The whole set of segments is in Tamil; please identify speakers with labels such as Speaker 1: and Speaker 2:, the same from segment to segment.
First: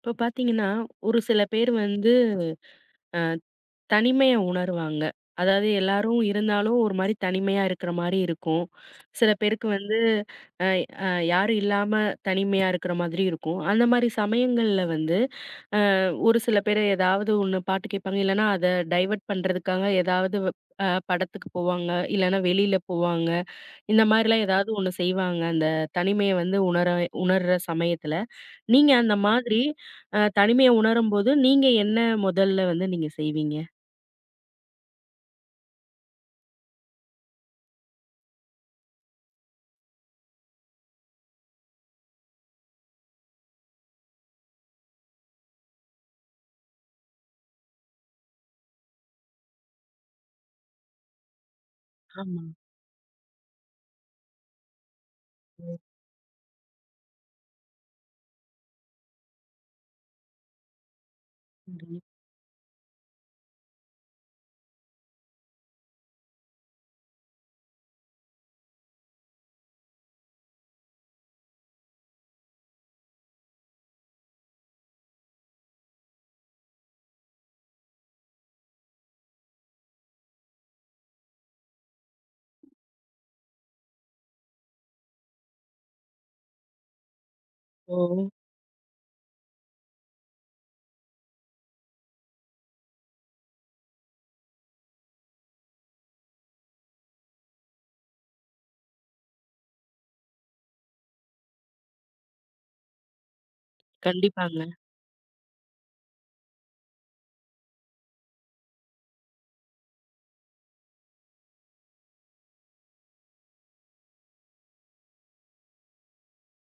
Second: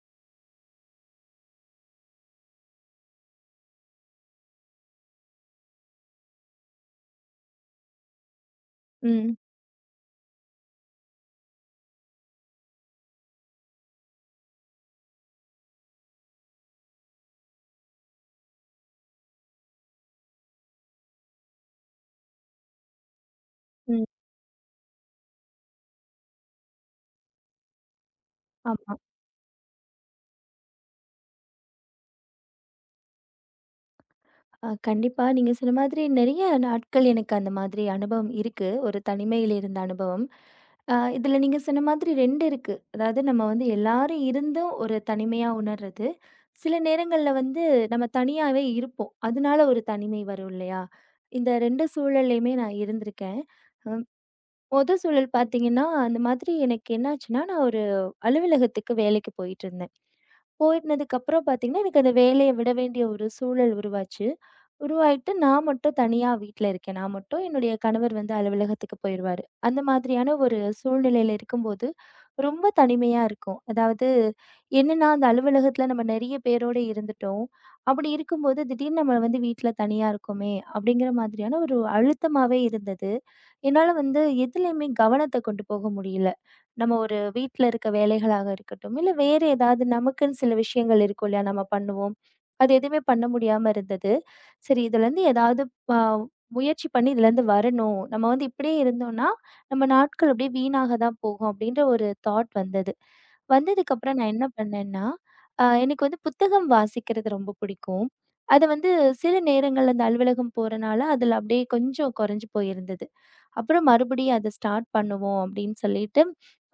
Speaker 1: இப்ப பாத்தீங்கன்னா, ஒரு சில பேர் வந்து அ தனிமைய உணருவாங்க. அதாவது எல்லாரும் இருந்தாலும் ஒரு மாரி தனிமையா இருக்கிற மாரி இருக்கும். சில
Speaker 2: ம்,
Speaker 1: பேருக்கு வந்து அ அ யாரும் இல்லாம தனிமையா இருக்கிற மாதிரி இருக்கும். அந்த மாரி சமயங்கள்ல வந்து ஒரு சில பேர் ஏதாவது ஒண்ணு பாட்டு கேட்பாங்க. இல்லன்னா அத டைவர்ட் பண்றதுக்காக ஏதாவது படத்துக்கு போவாங்க. இல்லன்னா வெளியில போவாங்க. இந்த
Speaker 2: ம்.
Speaker 1: மாரிலாம் ஏதாவது ஒண்ணு செய்வாங்க. அந்த தனிமைய வந்து உணர்ற சமயத்துல. நீங்க
Speaker 2: ஆமா.
Speaker 1: அந்த மாதிரி தனிமைய உணரும்போது, நீங்க என்ன முதல்ல வந்து நீங்க செய்வீங்க?
Speaker 2: கண்டிப்பா. நீங்க சொன்ன மாதிரி நெறைய நாட்கள் எனக்கு அந்த மாதிரி அனுபவம் இருக்கு. ஒரு தனிமையில இருந்த அனுபவம். இதுல நீங்க சொன்ன மாதிரி 2 இருக்கு. அதாவது நம்ம வந்து எல்லாரும் இருந்தும் ஒரு தனிமையா உணர்றது. சில நேரங்கள்ல வந்து நம்ம தனியாவே இருப்போம். அதனால ஒரு தனிமை வரும் இல்லையா? இந்த 2
Speaker 1: ஆமா.
Speaker 2: சூழல்லயுமே நான் இருந்திருக்கேன். மொத சூழல்
Speaker 1: ம்.
Speaker 2: பார்த்தீங்கன்னா, அந்த மாதிரி எனக்கு என்னாச்சுன்னா, நான் ஒரு அலுவலகத்துக்கு வேலைக்கு போயிட்டுருந்தேன். போயினதுக்கப்புறம் பார்த்தீங்கன்னா,
Speaker 1: சரி.
Speaker 2: எனக்கு அந்த வேலைய விட வேண்டிய ஒரு சூழல் உருவாச்சு. உருவாயிட்டு நான் மட்டும் தனியா வீட்ல இருக்கேன். நான் மட்டும். என்னுடைய கணவர் வந்து அலுவலகத்துக்கு போயிருவாரு. அந்த மாதிரியான ஒரு சூழ்நிலையில இருக்கும்போது, ரொம்ப தனிமையா இருக்கும். அதாவது என்னன்னா, அந்த அலுவலகத்துல நம்ம நெறைய பேரோட இருந்துட்டோம். அப்படி இருக்கும்போது, திடீர்னு நம்ம வந்து வீட்ல தனியா இருக்கோமே! அப்படிங்கிற மாதிரியான ஒரு அழுத்தமாவே இருந்தது. என்னால வந்து எதுலயுமே கவனத்த கொண்டு போக முடியல. நம்ம ஒரு வீட்ல இருக்க
Speaker 1: ஓ!
Speaker 2: வேலைகளாக இருக்கட்டும், இல்ல வேறு ஏதாவது நமக்குன்னு சில விஷயங்கள் இருக்கும் இல்லையா? நம்ம பண்ணுவோம். அது எதுவுமே பண்ண முடியாம இருந்தது. சரி, இதுலேருந்து ஏதாவது அ முயற்சி பண்ணி இதுலேருந்து வரணும். நம்ம வந்து இப்படியே இருந்தோம்னா, நம்ம நாட்கள் அப்படியே வீணாக தான் போகும் அப்படின்ற ஒரு தாட் வந்தது. வந்ததுக்கப்புறம் நான் என்ன
Speaker 1: கண்டிப்பாங்க.
Speaker 2: பண்ணேன்னா, எனக்கு வந்து புத்தகம் வாசிக்கிறது ரொம்ப பிடிக்கும். அது வந்து சில நேரங்கள்ல இந்த அலுவலகம் போறனால அதில அப்படியே கொஞ்சம் குறைஞ்சு போயிருந்தது. அப்புறம் மறுபடியும் அத ஸ்டார்ட் பண்ணுவோம் அப்படின்னு சொல்லிட்டு,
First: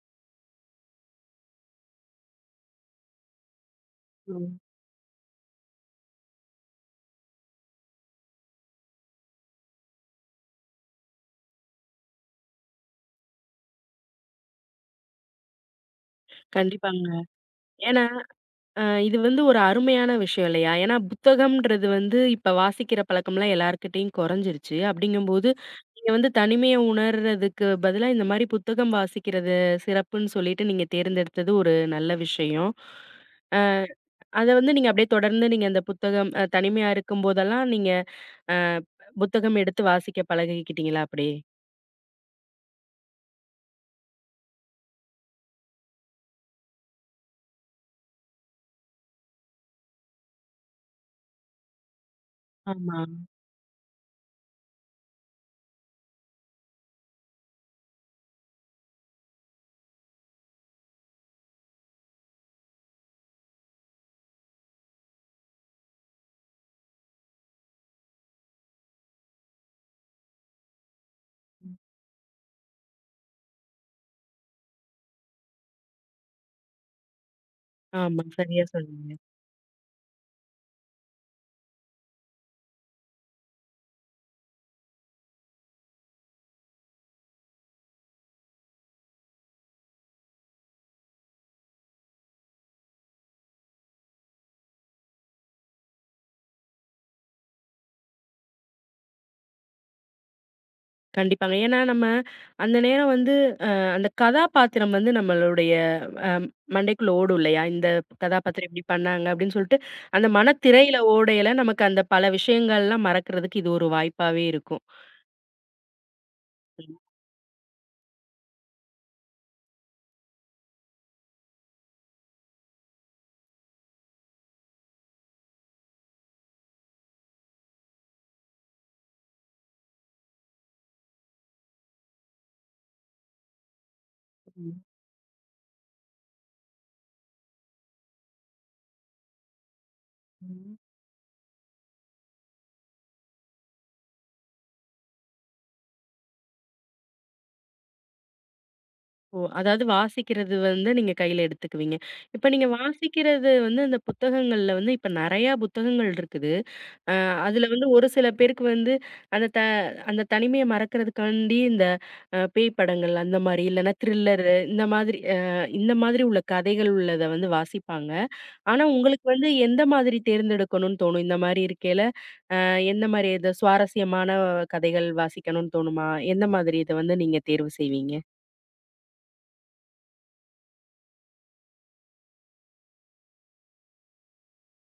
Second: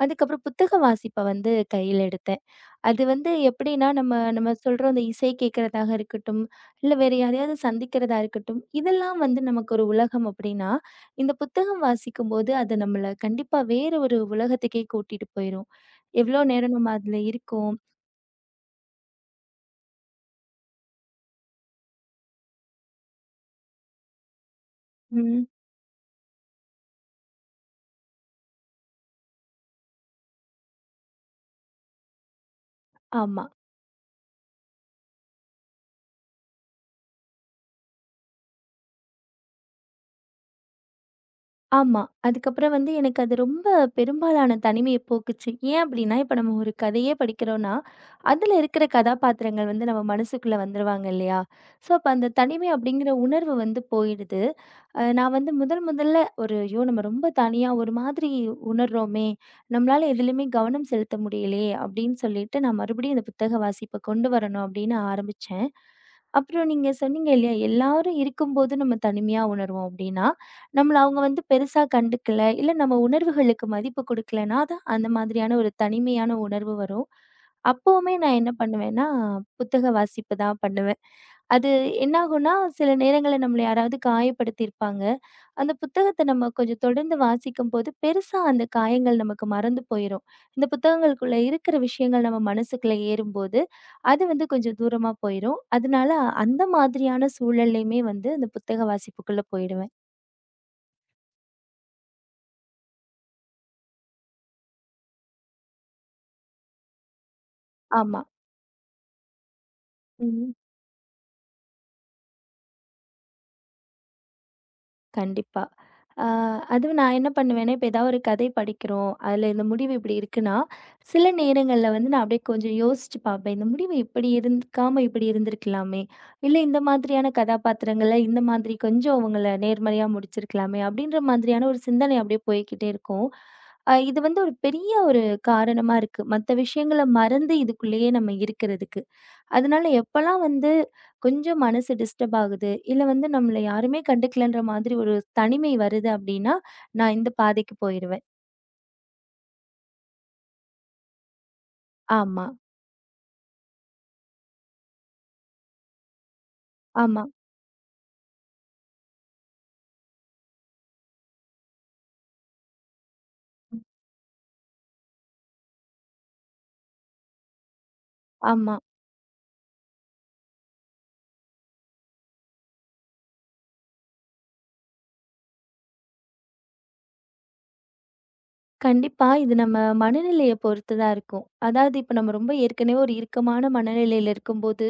Speaker 2: அதுக்கப்புறம் புத்தக வாசிப்ப வந்து கையில எடுத்தேன். அது வந்து எப்படின்னா, நம்ம நம்ம
Speaker 1: ம்.
Speaker 2: சொல்றோம் அந்த இசை கேட்கிறதாக இருக்கட்டும், இல்ல வேற யாரையாவது சந்திக்கிறதா இருக்கட்டும், இதெல்லாம் வந்து நமக்கு ஒரு உலகம் அப்படின்னா, இந்த புத்தகம் வாசிக்கும்போது அது நம்மள கண்டிப்பா வேற ஒரு உலகத்துக்கே கூட்டிட்டு போயிரும். எவ்வளோ நேரம் நம்ம
Speaker 1: கண்டிப்பாங்க.
Speaker 2: அதுல இருக்கோம்.
Speaker 1: ஏன்னா, அ இது வந்து ஒரு அருமையான விஷயம் இல்லையா? ஏன்னா புத்தகம்ன்றது வந்து இப்ப வாசிக்கிற பழக்கம்லாம் எல்லார்கிட்டயும் குறைஞ்சிருச்சு.
Speaker 2: ம்.
Speaker 1: அப்படிங்கும்போது, நீங்க வந்து தனிமைய உணர்றதுக்கு பதிலா இந்த மாரி புத்தகம் வாசிக்கிறது சிறப்புன்னு சொல்லிட்டு நீங்க தேர்ந்தெடுத்தது ஒரு நல்ல விஷயம்.
Speaker 2: ஆமா.
Speaker 1: அ அத வந்து நீங்க அப்படியே தொடர்ந்து அந்த புத்தகம் தனிமையா இருக்கும்போதெல்லாம் நீங்க அ புத்தகம் எடுத்து வாசிக்க பழகிக்கிட்டீங்களா அப்படியே?
Speaker 2: ஆமா. அதுக்கப்புறம் வந்து எனக்கு அது ரொம்ப பெரும்பாலான தனிமைய போக்குச்சு. ஏன் அப்டின்னா, இப்ப நம்ம ஒரு கதையே படிக்கிறோம்னா, அதுல இருக்கிற கதாபாத்திரங்கள் வந்து நம்ம மனசுக்குள்ள வந்துருவாங்க இல்லையா? ஸோ, அப்ப அந்த தனிமை
Speaker 1: ஆமா.
Speaker 2: அப்டிங்கிற உணர்வு வந்து போயிடுது. நான் வந்து முதல் முதல்ல ஒரு ஐயோ! நம்ம ரொம்ப தனியா ஒரு மாதிரி உணர்றோமே! நம்மளால எதுலயுமே கவனம் செலுத்த முடியலையே! அப்டின்னு சொல்லிட்டு நான் மறுபடியும் இந்த புத்தக வாசிப்ப கொண்டு வரணும் அப்டின்னு ஆரம்பிச்சேன். அப்புறம் நீங்க சொன்னீங்க இல்லையா? எல்லாரும் இருக்கும்போது நம்ம தனிமையா உணர்வோம் அப்டின்னா, நம்மள அவங்க வந்து பெருசா கண்டுக்கல, இல்ல நம்ம உணர்வுகளுக்கு மதிப்பு குடுக்கலன்னா, அது அந்த மாதிரியான ஒரு தனிமையான உணர்வு வரும். அப்பவுமே
Speaker 1: ஆமா.
Speaker 2: நான் என்ன
Speaker 1: சரியா
Speaker 2: பண்ணுவேன்னா,
Speaker 1: சொன்னீங்க.
Speaker 2: புத்தக வாசிப்பு தான் பண்ணுவேன். அது என்னாகும்னா, சில நேரங்கள்ல நம்மள யாராவது காயப்படுத்தியிருப்பாங்க. அந்த புத்தகத்த நம்ம கொஞ்சம் தொடர்ந்து வாசிக்கும்போது, பெருசா அந்த காயங்கள் நமக்கு மறந்து போயிரும். இந்த புத்தகங்களுக்குள்ள இருக்கிற விஷயங்கள் நம்ம மனசுக்குள்ள ஏறும்போது, அது வந்து கொஞ்சம் தூரமா போயிரும். அதனால அந்த மாதிரியான சூழல்லயுமே வந்து அந்த புத்தக வாசிப்புக்குள்ள போயிடுவேன்.
Speaker 1: கண்டிப்பாங்க. ஏன்னா நம்ம அந்த நேரம் வந்து அ அந்த கதாபாத்திரம் வந்து நம்மளுடைய அ மண்டைக்குள்ள ஓடும் இல்லையா? இந்த
Speaker 2: ஆமா.
Speaker 1: கதாபாத்திரம் இப்படி பண்ணாங்க அப்படின்னு சொல்லிட்டு, அந்த
Speaker 2: ம்.
Speaker 1: மனத்திரையில ஓடையில நமக்கு அந்த பல விஷயங்கள்லாம் மறக்கிறதுக்கு இது ஒரு வாய்ப்பாவே இருக்கும்.
Speaker 2: கண்டிப்பா. ஆ
Speaker 1: ம்.
Speaker 2: அதுவும் நான் என்ன பண்ணுவேன்னா, இப்ப ஏதாவது ஒரு கதை படிக்கிறோம். அதுல இந்த முடிவு இப்படி இருக்குன்னா, சில நேரங்கள்ல வந்து நான் அப்படியே கொஞ்சம் யோசிச்சு பார்ப்பேன். இந்த முடிவு இப்படி இருக்காம இப்படி இருந்திருக்கலாமே! இல்ல இந்த மாதிரியான கதாபாத்திரங்கள இந்த மாதிரி கொஞ்சம் அவங்கள நேர்மறையா முடிச்சிருக்கலாமே! அப்படின்ற மாதிரியான ஒரு சிந்தனை அப்படியே போய்க்கிட்டே இருக்கும். இது வந்து ஒரு
Speaker 1: ம்.
Speaker 2: பெரிய ஒரு காரணமா இருக்கு. மத்த விஷயங்கள மறந்து இதுக்குள்ளேயே நம்ம இருக்கிறதுக்கு. அதனால எப்பலாம் வந்து
Speaker 1: ம்.
Speaker 2: கொஞ்சம் மனசு டிஸ்டர்ப் ஆகுது, இல்ல வந்து நம்மள யாருமே கண்டுக்கலன்ற மாதிரி ஒரு தனிமை வருது அப்படின்னா, நான் இந்த பாதைக்கு போயிருவேன்.
Speaker 1: ஓ! அதாவது வாசிக்கிறது வந்து நீங்க கையில எடுத்துக்குவீங்க.
Speaker 2: ஆமா,
Speaker 1: இப்ப நீங்க வாசிக்கிறது வந்து அந்த புத்தகங்கள்ல வந்து இப்ப நெறையா புத்தகங்கள் இருக்குது. அ
Speaker 2: ஆமா,
Speaker 1: அதுல வந்து ஒரு சில பேருக்கு வந்து அந்த த அந்த தனிமைய மறக்கிறதுக்காண்டி இந்த பேய் படங்கள் அந்த மாரி இல்லன்னா த்ரில்லரு இந்த மாதிரி இந்த மாதிரி உள்ள கதைகள் உள்ளத வந்து வாசிப்பாங்க.
Speaker 2: ஆமா.
Speaker 1: ஆனா உங்களுக்கு வந்து எந்த மாதிரி தேர்ந்தெடுக்கணும்னு தோணும்? இந்த மாரி இருக்கையில எந்த மாரி இது சுவாரஸ்யமான கதைகள் வாசிக்கணும்னு தோணுமா? எந்த மாதிரி இத வந்து நீங்க தேர்வு செய்வீங்க?
Speaker 2: கண்டிப்பா. இது நம்ம மனநிலைய பொறுத்து தான் இருக்கும். அதாவது இப்ப நம்ம ரொம்ப ஏற்கனவே ஒரு இறுக்கமான மனநிலையில இருக்கும்போது,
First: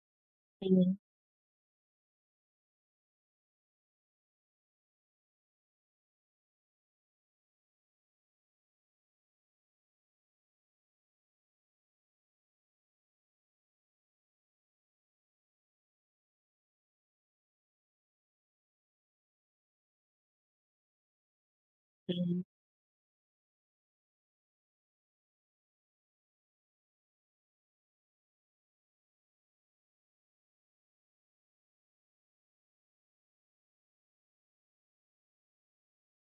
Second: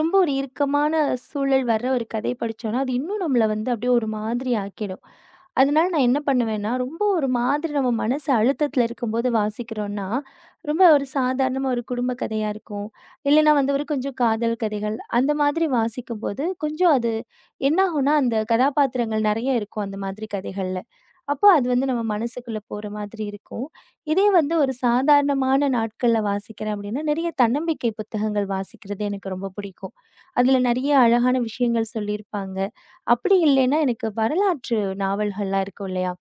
Speaker 2: ரொம்ப ஒரு இறுக்கமான
Speaker 1: ம்.
Speaker 2: சூழல் வர்ற ஒரு கதை படிச்சோம்னா, அது இன்னும் நம்மள வந்து அப்படியே ஒரு மாதிரி ஆக்கிடும். அதனால நான் என்ன பண்ணுவேன்னா, ரொம்ப ஒரு மாதிரி நம்ம மனசு அழுத்தத்துல இருக்கும்போது வாசிக்கிறோம்னா, ரொம்ப ஒரு சாதாரணமா ஒரு குடும்ப கதையா இருக்கும். இல்லைன்னா வந்து ஒரு கொஞ்சம் காதல் கதைகள் அந்த மாதிரி வாசிக்கும்போது, கொஞ்சம் அது என்ன ஆகும்னா, அந்த கதாபாத்திரங்கள் நெறைய இருக்கும் அந்த மாதிரி கதைகள்ல. அப்ப அது வந்து நம்ம
Speaker 1: ம்.
Speaker 2: மனசுக்குள்ள போற மாதிரி இருக்கும். இதே வந்து ஒரு சாதாரணமான நாட்கள்ல வாசிக்கிறேன் அப்படின்னா, நெறைய தன்னம்பிக்கை புத்தகங்கள் வாசிக்கிறது எனக்கு ரொம்ப பிடிக்கும். அதுல நெறைய அழகான விஷயங்கள் சொல்லியிருப்பாங்க. அப்படி இல்லைன்னா எனக்கு வரலாற்று நாவல்கள்லாம் இருக்கும் இல்லையா?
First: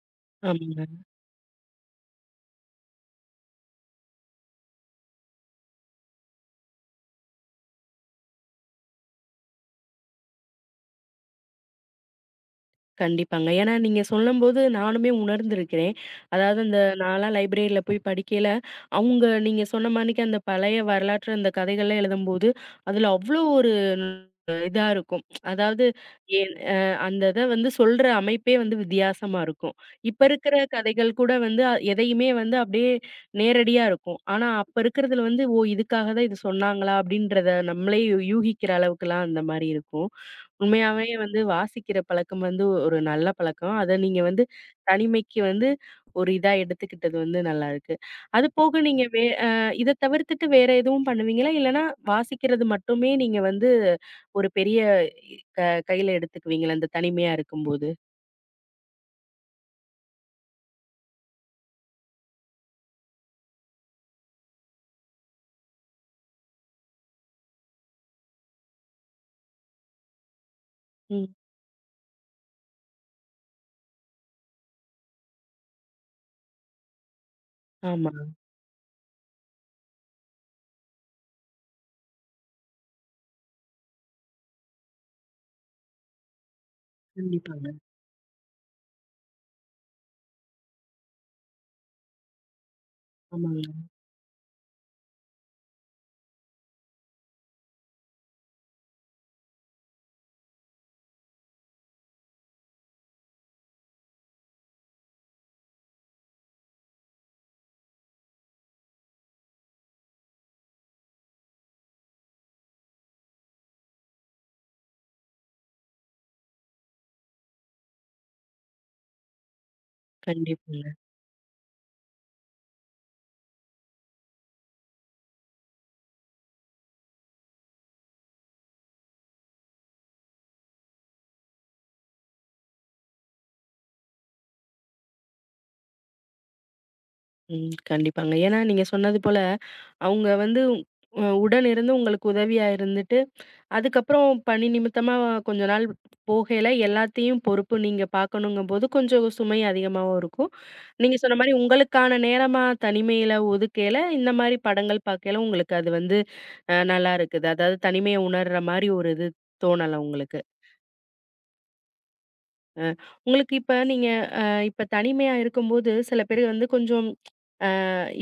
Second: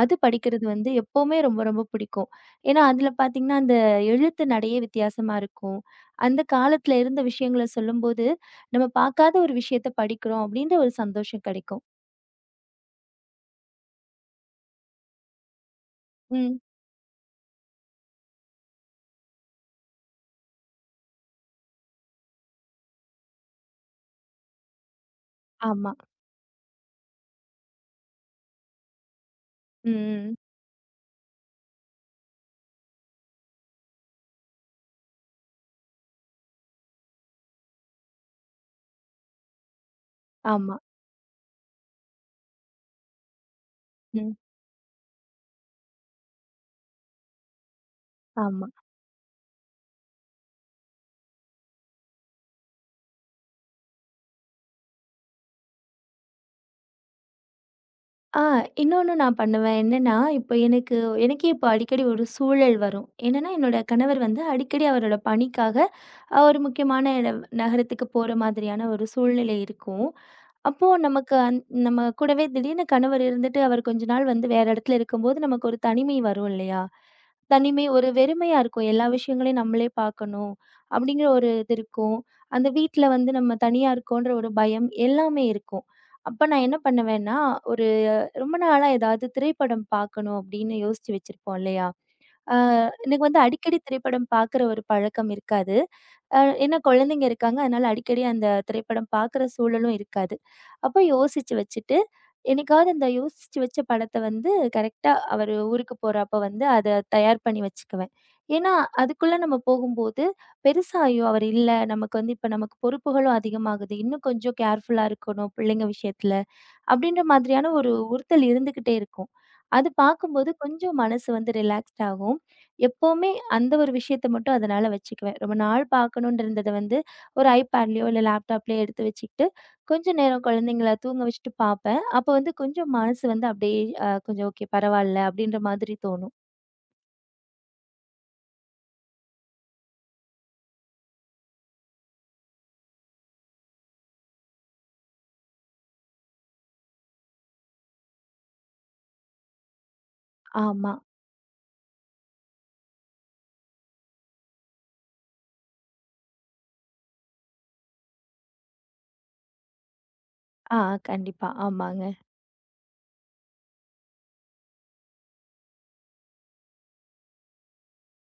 Speaker 2: அது படிக்கிறது வந்து
Speaker 1: ஆமாங்க.
Speaker 2: எப்பவுமே ரொம்ப ரொம்ப பிடிக்கும். ஏன்னா அதுல பார்த்தீங்கன்னா, அந்த எழுத்து நடையே வித்தியாசமா இருக்கும். அந்த காலத்துல இருந்த விஷயங்கள சொல்லும்போது, நம்ம பார்க்காத ஒரு விஷயத்த படிக்கிறோம் அப்படின்ற ஒரு சந்தோஷம் கெடைக்கும்.
Speaker 1: கண்டிப்பாங்க. ஏன்னா நீங்க சொல்லும்போது நானுமே உணர்ந்திருக்கிறேன். அதாவது
Speaker 2: ம்.
Speaker 1: அந்த நான்லாம் லைப்ரரியில போய் படிக்கையில, அவங்க நீங்க சொன்ன மாணிக்கு அந்த பழைய வரலாற்று அந்த கதைகள்லாம் எழுதும்போது, அதில அவ்ளோ ஒரு இதா இருக்கும். அதாவது
Speaker 2: ஆமா.
Speaker 1: ஏன் அந்த இத வந்து சொல்ற அமைப்பே வந்து வித்தியாசமா இருக்கும். இப்ப
Speaker 2: ம்.
Speaker 1: இருக்கிற கதைகள் கூட வந்து எதையுமே வந்து அப்படியே நேரடியா இருக்கும். ஆனா அப்ப இருக்கிறதுல வந்து, ஓ! இதுக்காக தான் இது சொன்னாங்களா? அப்படின்றத நம்மளே யூகிக்கிற அளவுக்குலாம் அந்த மாரி இருக்கும்.
Speaker 2: ஆமா.
Speaker 1: உண்மையாவே வந்து வாசிக்கிற பழக்கம் வந்து ஒரு நல்ல பழக்கம். அத நீங்க
Speaker 2: ம்.
Speaker 1: வந்து தனிமைக்கு வந்து ஒரு இதா எடுத்துக்கிட்டது வந்து நல்லா இருக்கு. அது
Speaker 2: ஆமா.
Speaker 1: போக நீங்க வே அ இத தவிர்த்துட்டு வேற எதுவும் பண்ணுவீங்களா? இல்லன்னா வாசிக்கிறது மட்டுமே நீங்க வந்து ஒரு பெரிய இ- க கையில எடுத்துக்குவீங்களா? இந்த தனிமையா இருக்கும்போது?
Speaker 2: ஆ இன்னொன்னு நான் பண்ணுவேன். என்னன்னா, இப்ப எனக்கு எனக்கே இப்ப அடிக்கடி ஒரு சூழல் வரும். என்னன்னா, என்னோட கணவர் வந்து அடிக்கடி அவரோட பணிக்காக ஒரு முக்கியமான இடம் நகரத்துக்கு போற மாதிரியான ஒரு சூழ்நிலை இருக்கும். அப்போ
Speaker 1: ம்.
Speaker 2: நமக்கு நம்ம கூடவே திடீர்னு கணவர் இருந்துட்டு, அவர் கொஞ்ச நாள் வந்து வேற இடத்துல இருக்கும்போது, நமக்கு ஒரு தனிமை வரும் இல்லையா? தனிமை ஒரு
Speaker 1: ஆமா.
Speaker 2: வெறுமையா இருக்கும். எல்லா விஷயங்களையும் நம்மளே பார்க்கணும், அப்படிங்கிற ஒரு இது இருக்கும். அந்த வீட்ல வந்து நம்ம தனியா இருக்கோன்ற ஒரு பயம் எல்லாமே இருக்கும். அப்ப நான் என்ன பண்ணுவேன்னா,
Speaker 1: கண்டிப்பாங்க.
Speaker 2: ஒரு ரொம்ப நாளா ஏதாவது திரைப்படம் பார்க்கணும் அப்படின்னு யோசிச்சு வச்சிருப்போம் இல்லையா? அ எனக்கு வந்து
Speaker 1: ஆமாங்க.
Speaker 2: அடிக்கடி திரைப்படம் பார்க்குற ஒரு பழக்கம் இருக்காது. அ ஏன்னா குழந்தைங்க இருக்காங்க. அதனால அடிக்கடி அந்த திரைப்படம் பார்க்குற சூழலும் இருக்காது. அப்போ யோசிச்சு வச்சுட்டு, என்னைக்காவது அந்த யோசிச்சு வச்ச படத்த வந்து கரெக்ட்டா அவரு ஊருக்கு போறப்ப வந்து அத தயார் பண்ணி வச்சுக்குவேன். ஏன்னா, அதுக்குள்ள நம்ம போகும்போது பெருசா ஐயோ! அவர் இல்ல. நமக்கு வந்து இப்ப நமக்கு பொறுப்புகளும் அதிகமாகுது. இன்னும் கொஞ்சம் கேர்ஃபுல்லா இருக்கணும் பிள்ளைங்க விஷயத்துல. அப்படின்ற மாதிரியான ஒரு உறுத்தல் இருந்துகிட்டே இருக்கும். அது பார்க்கும்போது
Speaker 1: கண்டிப்பா.
Speaker 2: கொஞ்சம் மனசு வந்து ரிலாக்ஸ்ட் ஆகும். எப்பவுமே அந்த ஒரு விஷயத்த மட்டும் அதனால வச்சுக்குவேன். ரொம்ப நாள் பார்க்கணும்னு இருந்தத வந்து ஒரு ஐபேட்லயோ இல்ல லேப்டாப்லயோ எடுத்து வச்சுக்கிட்டு, கொஞ்ச நேரம் குழந்தைங்கள தூங்க வச்சுட்டு பார்ப்பேன். அப்ப வந்து கொஞ்சம் மனசு வந்து அப்படியே கொஞ்சம் ஓகே பரவால்ல அப்படின்ற மாதிரி தோணும்.
Speaker 1: ம். கண்டிப்பாங்க. ஏன்னா நீங்க சொன்னது போல, அவங்க வந்து உடன் இருந்து உங்களுக்கு உதவியா இருந்துட்டு, அதுக்கப்புறம் பணி நிமித்தமா கொஞ்ச நாள் போகையில எல்லாத்தையும் பொறுப்பு நீங்க பார்க்கணுங்கும்போது, கொஞ்சம் சுமை அதிகமாவும் இருக்கும்.
Speaker 2: ஆமா.
Speaker 1: நீங்க சொன்ன மாரி உங்களுக்கான நேரமா தனிமையில ஒதுக்கையில, இந்த மாரி படங்கள் பார்க்கையில உங்களுக்கு அது வந்து நல்லா இருக்குது. அதாவது தனிமைய உணர்ற மாரி ஒரு இது தோணல உங்களுக்கு.
Speaker 2: ஆ கண்டிப்பா. ஆமாங்க.
Speaker 1: அ உங்களுக்கு இப்ப நீங்க அ இப்ப தனிமையா இருக்கும்போது, சில பேர் வந்து கொஞ்சம்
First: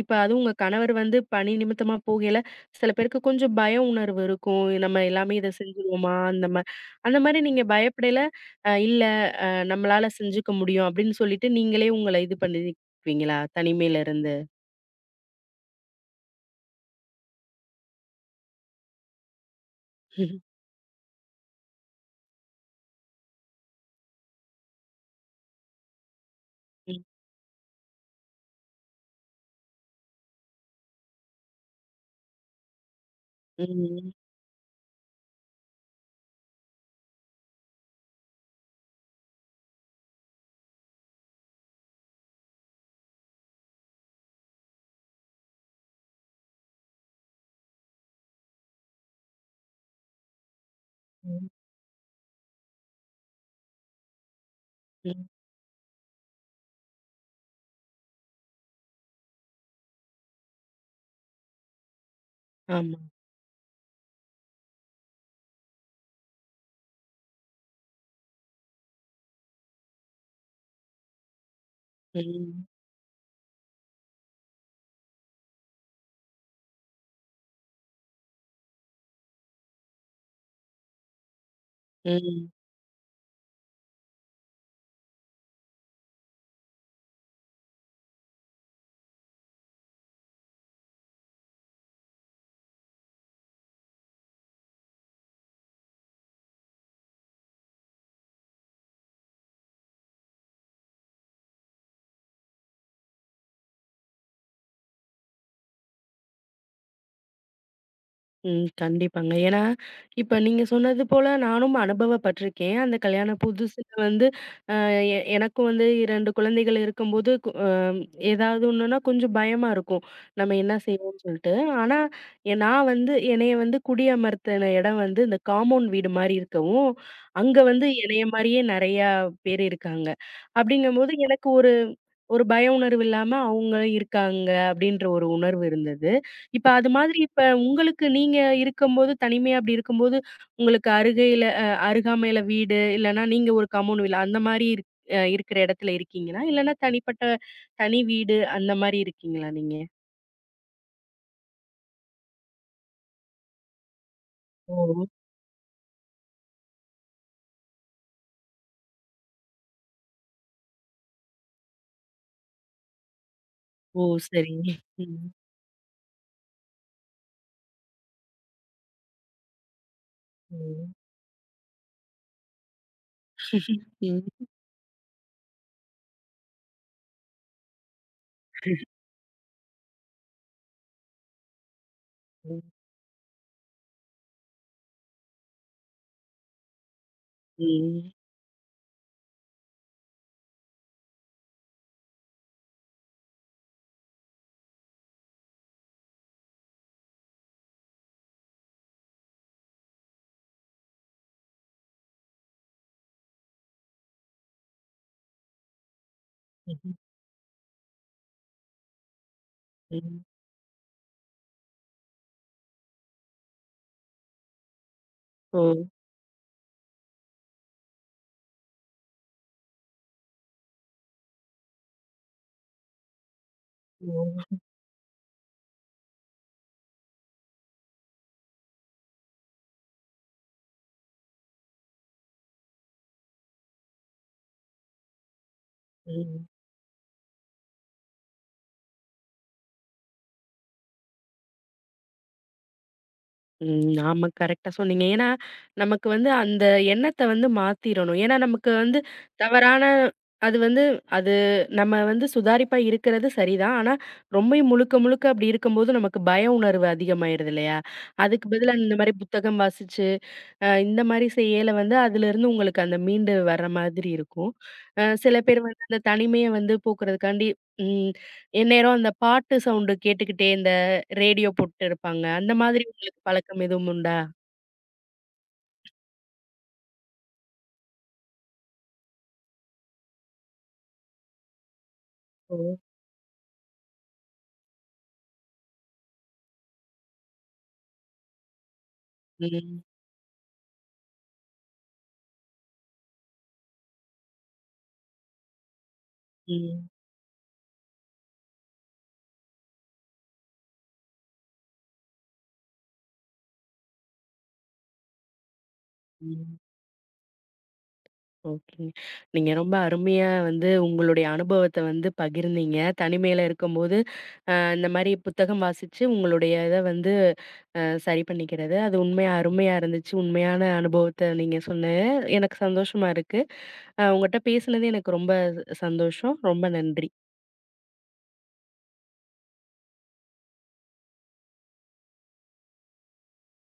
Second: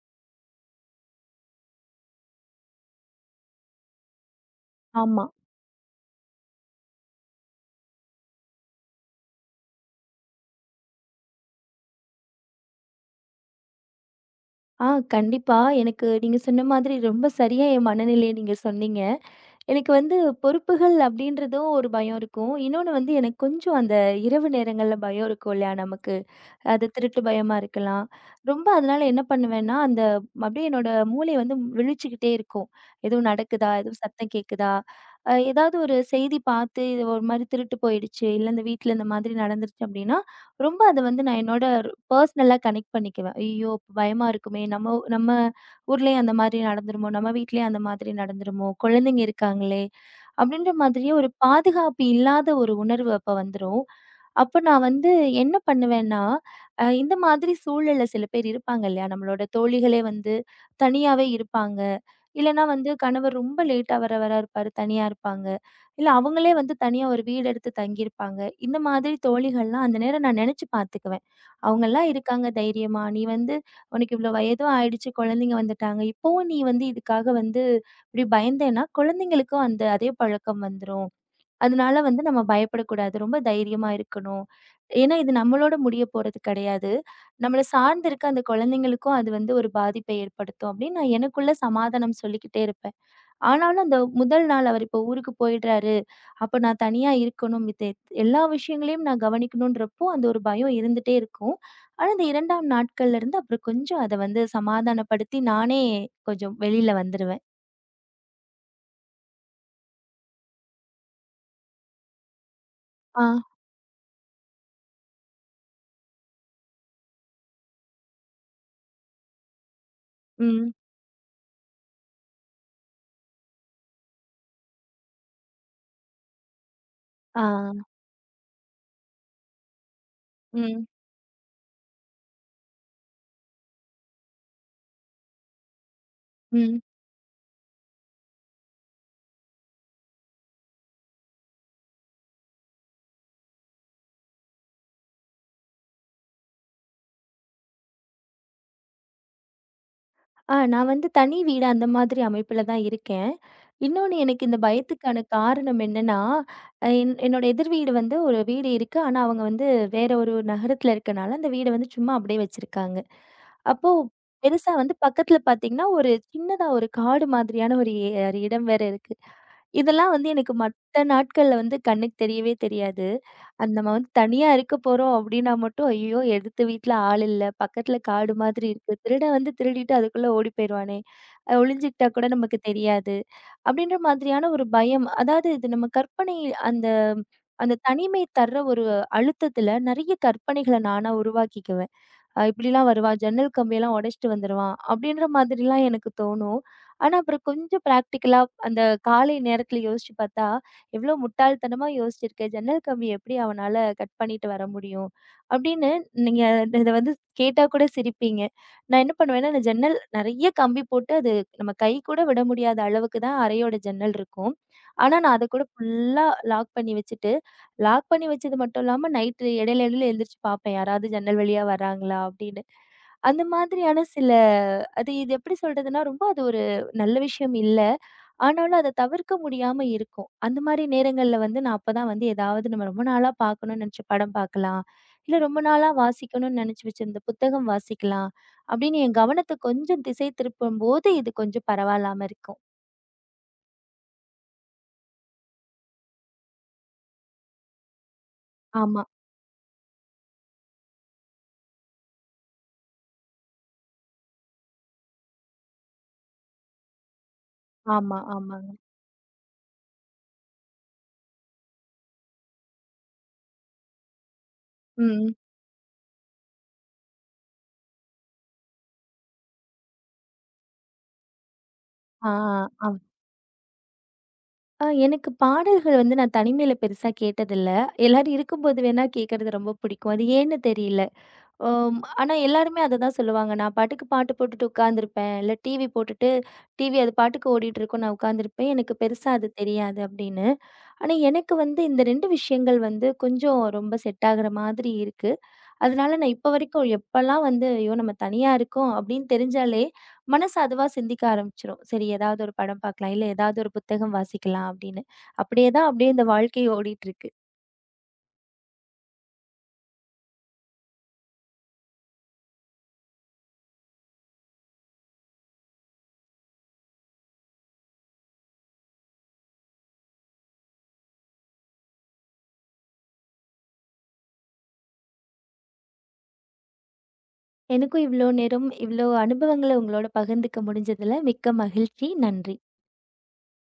Speaker 1: இப்ப அதுவும் உங்க கணவர் வந்து பணி நிமித்தமா போகையில, சில பேருக்கு கொஞ்சம் பய உணர்வு இருக்கும். நம்ம
Speaker 2: ஆமா.
Speaker 1: எல்லாமே இத செஞ்சுருவோமா? அந்த மாரி நீங்க பயப்படையில, இல்ல நம்மளால செஞ்சுக்க முடியும் அப்படின்னு சொல்லிட்டு நீங்களே உங்கள இது பண்ணிக்குவீங்களா? தனிமையில இருந்து.
Speaker 2: ஆ கண்டிப்பா. எனக்கு நீங்க சொன்ன மாதிரி ரொம்ப சரியா என் மனநிலைய நீங்க சொன்னீங்க. எனக்கு வந்து
Speaker 1: ம்,
Speaker 2: பொறுப்புகள் அப்படின்றதும் ஒரு பயம் இருக்கும். இன்னொன்னு வந்து எனக்கு கொஞ்சம் அந்த இரவு நேரங்கள்ல பயம் இருக்கும் இல்லையா நமக்கு? அது
Speaker 1: ம்,
Speaker 2: திருட்டு பயமா இருக்கலாம். ரொம்ப அதனால என்ன பண்ணுவேன்னா, அப்படியே என்னோட மூளை வந்து விழிச்சுக்கிட்டே இருக்கும். எதுவும் நடக்குதா? எதுவும்
Speaker 1: ம்,
Speaker 2: சத்தம் கேட்குதா? ஏதாவது ஒரு செய்தி பார்த்து இது ஒரு மாரி திருட்டு போயிடுச்சு, இல்ல இந்த வீட்ல இந்த மாதிரி நடந்துருச்சு அப்படின்னா, ரொம்ப அத வந்து நான் என்னோட பர்சனலா கனெக்ட் பண்ணிக்குவேன். ஐயோ! பயமா இருக்குமே! நம்ம நம்ம ஊர்லயும் அந்த மாதிரி நடந்துருமோ? நம்ம வீட்லயும் அந்த மாதிரி நடந்துருமோ? குழந்தைங்க இருக்காங்களே! அப்படின்ற மாதிரியே ஒரு
Speaker 1: ம்.
Speaker 2: பாதுகாப்பு இல்லாத ஒரு உணர்வு அப்ப வந்துரும். அப்ப நான் வந்து
Speaker 1: ம்.
Speaker 2: என்ன பண்ணுவேன்னா, இந்த மாதிரி சூழல்ல சில பேர் இருப்பாங்க இல்லையா? நம்மளோட தோழிகளே வந்து தனியாவே இருப்பாங்க. இல்லன்னா வந்து
Speaker 1: ஆமா.
Speaker 2: கணவர் ரொம்ப லேட்டா வர வரா இருப்பாரு. தனியா இருப்பாங்க. இல்ல அவங்களே வந்து தனியா ஒரு வீடு எடுத்து தங்கியிருப்பாங்க. இந்த மாதிரி தோழிகள்லாம் அந்த நேரம் நான் நெனச்சு பார்த்துக்குவேன். அவங்கலாம் இருக்காங்க
Speaker 1: ம்,
Speaker 2: தைரியமா. நீ வந்து உனக்கு இவ்ளோ வயதும் ஆயிடுச்சு. குழந்தைங்க வந்துட்டாங்க. இப்பவும் நீ வந்து இதுக்காக வந்து இப்படி பயந்தேன்னா, குழந்தைங்களுக்கும் அந்த அதே பழக்கம் வந்துரும். அதனால வந்து நம்ம
Speaker 1: ம்,
Speaker 2: பயப்படக்கூடாது. ரொம்ப தைரியமா இருக்கணும். ஏன்னா, இது நம்மளோட முடிய போறது கிடையாது. நம்மள சார்ந்து இருக்க அந்த குழந்தைங்களுக்கும் அது வந்து ஒரு பாதிப்பை ஏற்படுத்தும் அப்படின்னு நான் எனக்குள்ள சமாதானம் சொல்லிக்கிட்டே இருப்பேன். ஆனாலும் அந்த முதல் நாள் அவர் இப்போ ஊருக்கு போயிடுறாரு. அப்ப நான் தனியா இருக்கணும். மித்த எல்லா விஷயங்களையும் நான் கவனிக்கணும்ன்றப்போ அந்த ஒரு பயம் இருந்துட்டே இருக்கும். ஆனா, இந்த 2ஆம் நாட்கள்ல இருந்து அப்புறம் கொஞ்சம் அத வந்து சமாதானப்படுத்தி நானே கொஞ்சம் வெளியில வந்துருவேன்.
Speaker 1: ம். கண்டிப்பாங்க. ஏன்னா, இப்ப நீங்க சொன்னது போல நானும் அனுபவப்பட்டுருக்கேன். அந்த
Speaker 2: ஆ,
Speaker 1: கல்யாண புதுசுல வந்து எனக்கும் வந்து 2 குழந்தைகள் இருக்கும்போது, கு அ ஏதாவது ஒண்ணுன்னா கொஞ்சம் பயமா இருக்கும். நம்ம
Speaker 2: ம்.
Speaker 1: என்ன செய்வோம்ன்னு சொல்லிட்டு. ஆனா, நான் வந்து என்னைய வந்து குடியமர்த்தின இடம் வந்து இந்த காம்பவுண்ட் வீடு மாரி இருக்கவும், அங்க
Speaker 2: ஆ,
Speaker 1: வந்து என்னைய மாரியே நெறையா பேர் இருக்காங்க.
Speaker 2: ம்,
Speaker 1: அப்படிங்கும்போது எனக்கு ஒரு ஒரு பய உணர்வு இல்லாம அவங்க இருக்காங்க அப்படின்ற ஒரு உணர்வு இருந்தது. இப்ப
Speaker 2: ம்.
Speaker 1: அது மாதிரி இப்ப உங்களுக்கு நீங்க இருக்கும்போது, தனிமையா அப்படி இருக்கும்போது, உங்களுக்கு அருகையில அருகாமையில வீடு இல்லன்னா நீங்க ஒரு காம்பவுண்ட் வீடு அந்த மாரி இருக்கிற இடத்துல இருக்கீங்களா? இல்லன்னா தனிப்பட்ட தனி வீடு அந்த மாரி இருக்கீங்களா நீங்க?
Speaker 2: ஆ நான் வந்து தனி வீடு அந்த மாதிரி அமைப்பில தான் இருக்கேன். இன்னொன்னு எனக்கு இந்த
Speaker 1: ஓ!
Speaker 2: பயத்துக்கான காரணம் என்னன்னா, அ என் என்னோட எதிர் வீடு வந்து ஒரு வீடு இருக்கு. ஆனா, அவங்க வந்து வேற ஒரு நகரத்துல இருக்கனால, அந்த வீட வந்து சும்மா அப்படியே வச்சிருக்காங்க. அப்போ
Speaker 1: ஓ! சரிங்க.
Speaker 2: பெருசா வந்து
Speaker 1: ம்.
Speaker 2: பக்கத்துல பார்த்தீங்கன்னா, ஒரு சின்னதா ஒரு காடு மாதிரியான ஒரு ஒரு இடம் வேற இருக்கு. இதெல்லாம் வந்து எனக்கு
Speaker 1: ம்.
Speaker 2: மத்த நாட்கள்ல வந்து கண்ணுக்கு தெரியவே தெரியாது. அது நம்ம வந்து
Speaker 1: ம்.
Speaker 2: தனியா இருக்க போறோம் அப்டின்னா மட்டும், ஐயோ! எதிர்த்த வீட்ல ஆள் இல்ல. பக்கத்துல காடு மாதிரி இருக்கு. திருடன் வந்து திருடிட்டு அதுக்குள்ள ஓடி போயிருவானே! ஒளிஞ்சுக்கிட்டா கூட நமக்கு
Speaker 1: ம்.
Speaker 2: தெரியாது. அப்டின்ற மாதிரியான ஒரு பயம். அதாவது இது நம்ம கற்பனை. அந்த
Speaker 1: ம்.
Speaker 2: அந்த
Speaker 1: ம்.
Speaker 2: தனிமை தர்ற ஒரு அழுத்தத்துல நெறைய கற்பனைகள நானா உருவாக்கிக்குவேன். இப்படிலாம் வருவா! ஜன்னல் கம்பியெல்லாம் உடைச்சுட்டு வந்துருவான்." அப்படின்ற மாதிரிலாம் எனக்கு தோணும். ஆனா அப்புறம் கொஞ்சம் பிராக்டிகலா அந்த காலை நேரத்தில யோசிச்சு பார்த்தா, எவ்வளோ முட்டாள்தனமா யோசிச்சிருக்கேன். ஜன்னல் கம்பிய எப்படி அவனால கட் பண்ணிட்டு வர முடியும்? அப்படின்னு நீங்க இத
Speaker 1: ம்ஹ்ம்.
Speaker 2: வந்து கேட்டா கூட சிரிப்பீங்க. நான் என்ன பண்ணுவேன்னா, அந்த ஜன்னல்
Speaker 1: ம்.
Speaker 2: நெறைய கம்பி போட்டு அது நம்ம கை கூட விட முடியாத அளவுக்கு தான் அறையோட ஜன்னல் இருக்கும். ஆனா நான் அத
Speaker 1: ஓ!
Speaker 2: கூட ஃபுல்லா லாக் பண்ணி வச்சுட்டு, லாக் பண்ணி வச்சது மட்டும் இல்லாம நைட்டு இடையில இடையில எந்திரிச்சு பார்ப்பேன். யாராவது ஜன்னல் வழியா வராங்களா அப்படின்னு. அந்த மாதிரியான சில
Speaker 1: ம்.
Speaker 2: அது இது எப்படி சொல்றதுன்னா, ரொம்ப அது ஒரு நல்ல விஷயம் இல்ல. ஆனாலும் அத தவிர்க்க முடியாம இருக்கும். அந்த மாரி நேரங்கள்ல வந்து நான் அப்பதான் வந்து ஏதாவது நம்ம ரொம்ப நாளா பார்க்கணும்னு நெனச்ச படம் பார்க்கலாம். இல்ல ரொம்ப நாளா
Speaker 1: ம்.
Speaker 2: வாசிக்கணும்னு நெனச்சு வச்சிருந்த புத்தகம் வாசிக்கலாம். அப்படின்னு என் கவனத்த கொஞ்சம் திசை திருப்பும்போது இது கொஞ்சம் பரவாயில்லாம இருக்கும்.
Speaker 1: ம். ஆமா. கரெக்ட்டா சொன்னீங்க. ஏன்னா, நமக்கு வந்து அந்த எண்ணத்த வந்து மாத்திரணும். ஏன்னா, நமக்கு வந்து
Speaker 2: ஆமா,
Speaker 1: தவறான அது வந்து அது நம்ம வந்து சுதாரிப்பா இருக்கிறது சரிதான். ஆனா, ரொம்பயும் முழுக்க, முழுக்க அப்படி இருக்கும்போது நமக்கு பய உணர்வு அதிகமாயிருது இல்லையா?
Speaker 2: ஆமா,
Speaker 1: அதுக்கு பதிலா
Speaker 2: ஆமாங்க.
Speaker 1: இந்த மாரி புத்தகம் வாசிச்சு, இந்த மாரி செய்யல வந்து அதிலிருந்து உங்களுக்கு அந்த மீண்டு வர்ற மாதிரி இருக்கும்.
Speaker 2: ம்.
Speaker 1: சில பேர் வந்து அந்த தனிமைய வந்து போக்குறதுக்காண்டி, ம் எந்நேரம் அந்த பாட்டு சவுண்டு கேட்டுக்கிட்டே இந்த ரேடியோ போட்டு இருப்பாங்க.
Speaker 2: ஆ,
Speaker 1: அந்த மாதிரி
Speaker 2: ஆ.
Speaker 1: உங்களுக்கு பழக்கம் எதுவும் உண்டா?
Speaker 2: ஆ எனக்கு பாடல்கள் வந்து நான் தனிமையில பெருசா கேட்டதில்ல. எல்லாரும் இருக்கும்போது வேணா கேட்கறது ரொம்ப பிடிக்கும். அது ஏன்னு தெரியல. ஆனா
Speaker 1: ஓ!
Speaker 2: எல்லாருமே அததான் சொல்லுவாங்க. நான் பாட்டுக்கு பாட்டு போட்டுட்டு உட்காந்துருப்பேன். இல்ல டிவி போட்டுட்டு டிவி அது பாட்டுக்கு ஓடிட்டு இருக்கும். நான் உட்காந்துருப்பேன். எனக்கு பெருசா அது
Speaker 1: ம்.
Speaker 2: தெரியாது அப்படின்னு. ஆனா எனக்கு வந்து இந்த 2 விஷயங்கள் வந்து கொஞ்சம் ரொம்ப செட் ஆகுற மாதிரி இருக்கு. அதனால நான் இப்ப
Speaker 1: ம்.
Speaker 2: வரைக்கும் எப்பலாம் வந்து, ஐயோ! நம்ம தனியா இருக்கோம் அப்படின்னு தெரிஞ்சாலே, மனசு அதுவா சிந்திக்க ஆரம்பிச்சுரும். சரி ஏதாவது ஒரு படம் பார்க்கலாம், இல்ல ஏதாவது ஒரு புத்தகம் வாசிக்கலாம் அப்படின்னு. அப்படியே தான் அப்படியே இந்த
Speaker 1: ம்.
Speaker 2: வாழ்க்கை ஓடிட்டுருக்கு.
Speaker 1: ஓகேங்க. நீங்க ரொம்ப அருமையா வந்து உங்களுடைய அனுபவத்த வந்து பகிர்ந்தீங்க. தனிமையில இருக்கும்போது, இந்த மாரி புத்தகம் வாசிச்சு உங்களுடைய இத வந்து சரி பண்ணிக்கிறது. அது உண்மையா அருமையா இருந்துச்சு. உண்மையான அனுபவத்த நீங்க சொன்ன எனக்கு சந்தோஷமா இருக்கு. உங்கட்ட பேசினது எனக்கு ரொம்ப சந்தோஷம். ரொம்ப நன்றி.
Speaker 2: எனக்கும் இவ்ளோ நேரம், இவ்ளோ அனுபவங்கள உங்களோட பகிர்ந்துக்க முடிஞ்சதுல மிக்க மகிழ்ச்சி. நன்றி.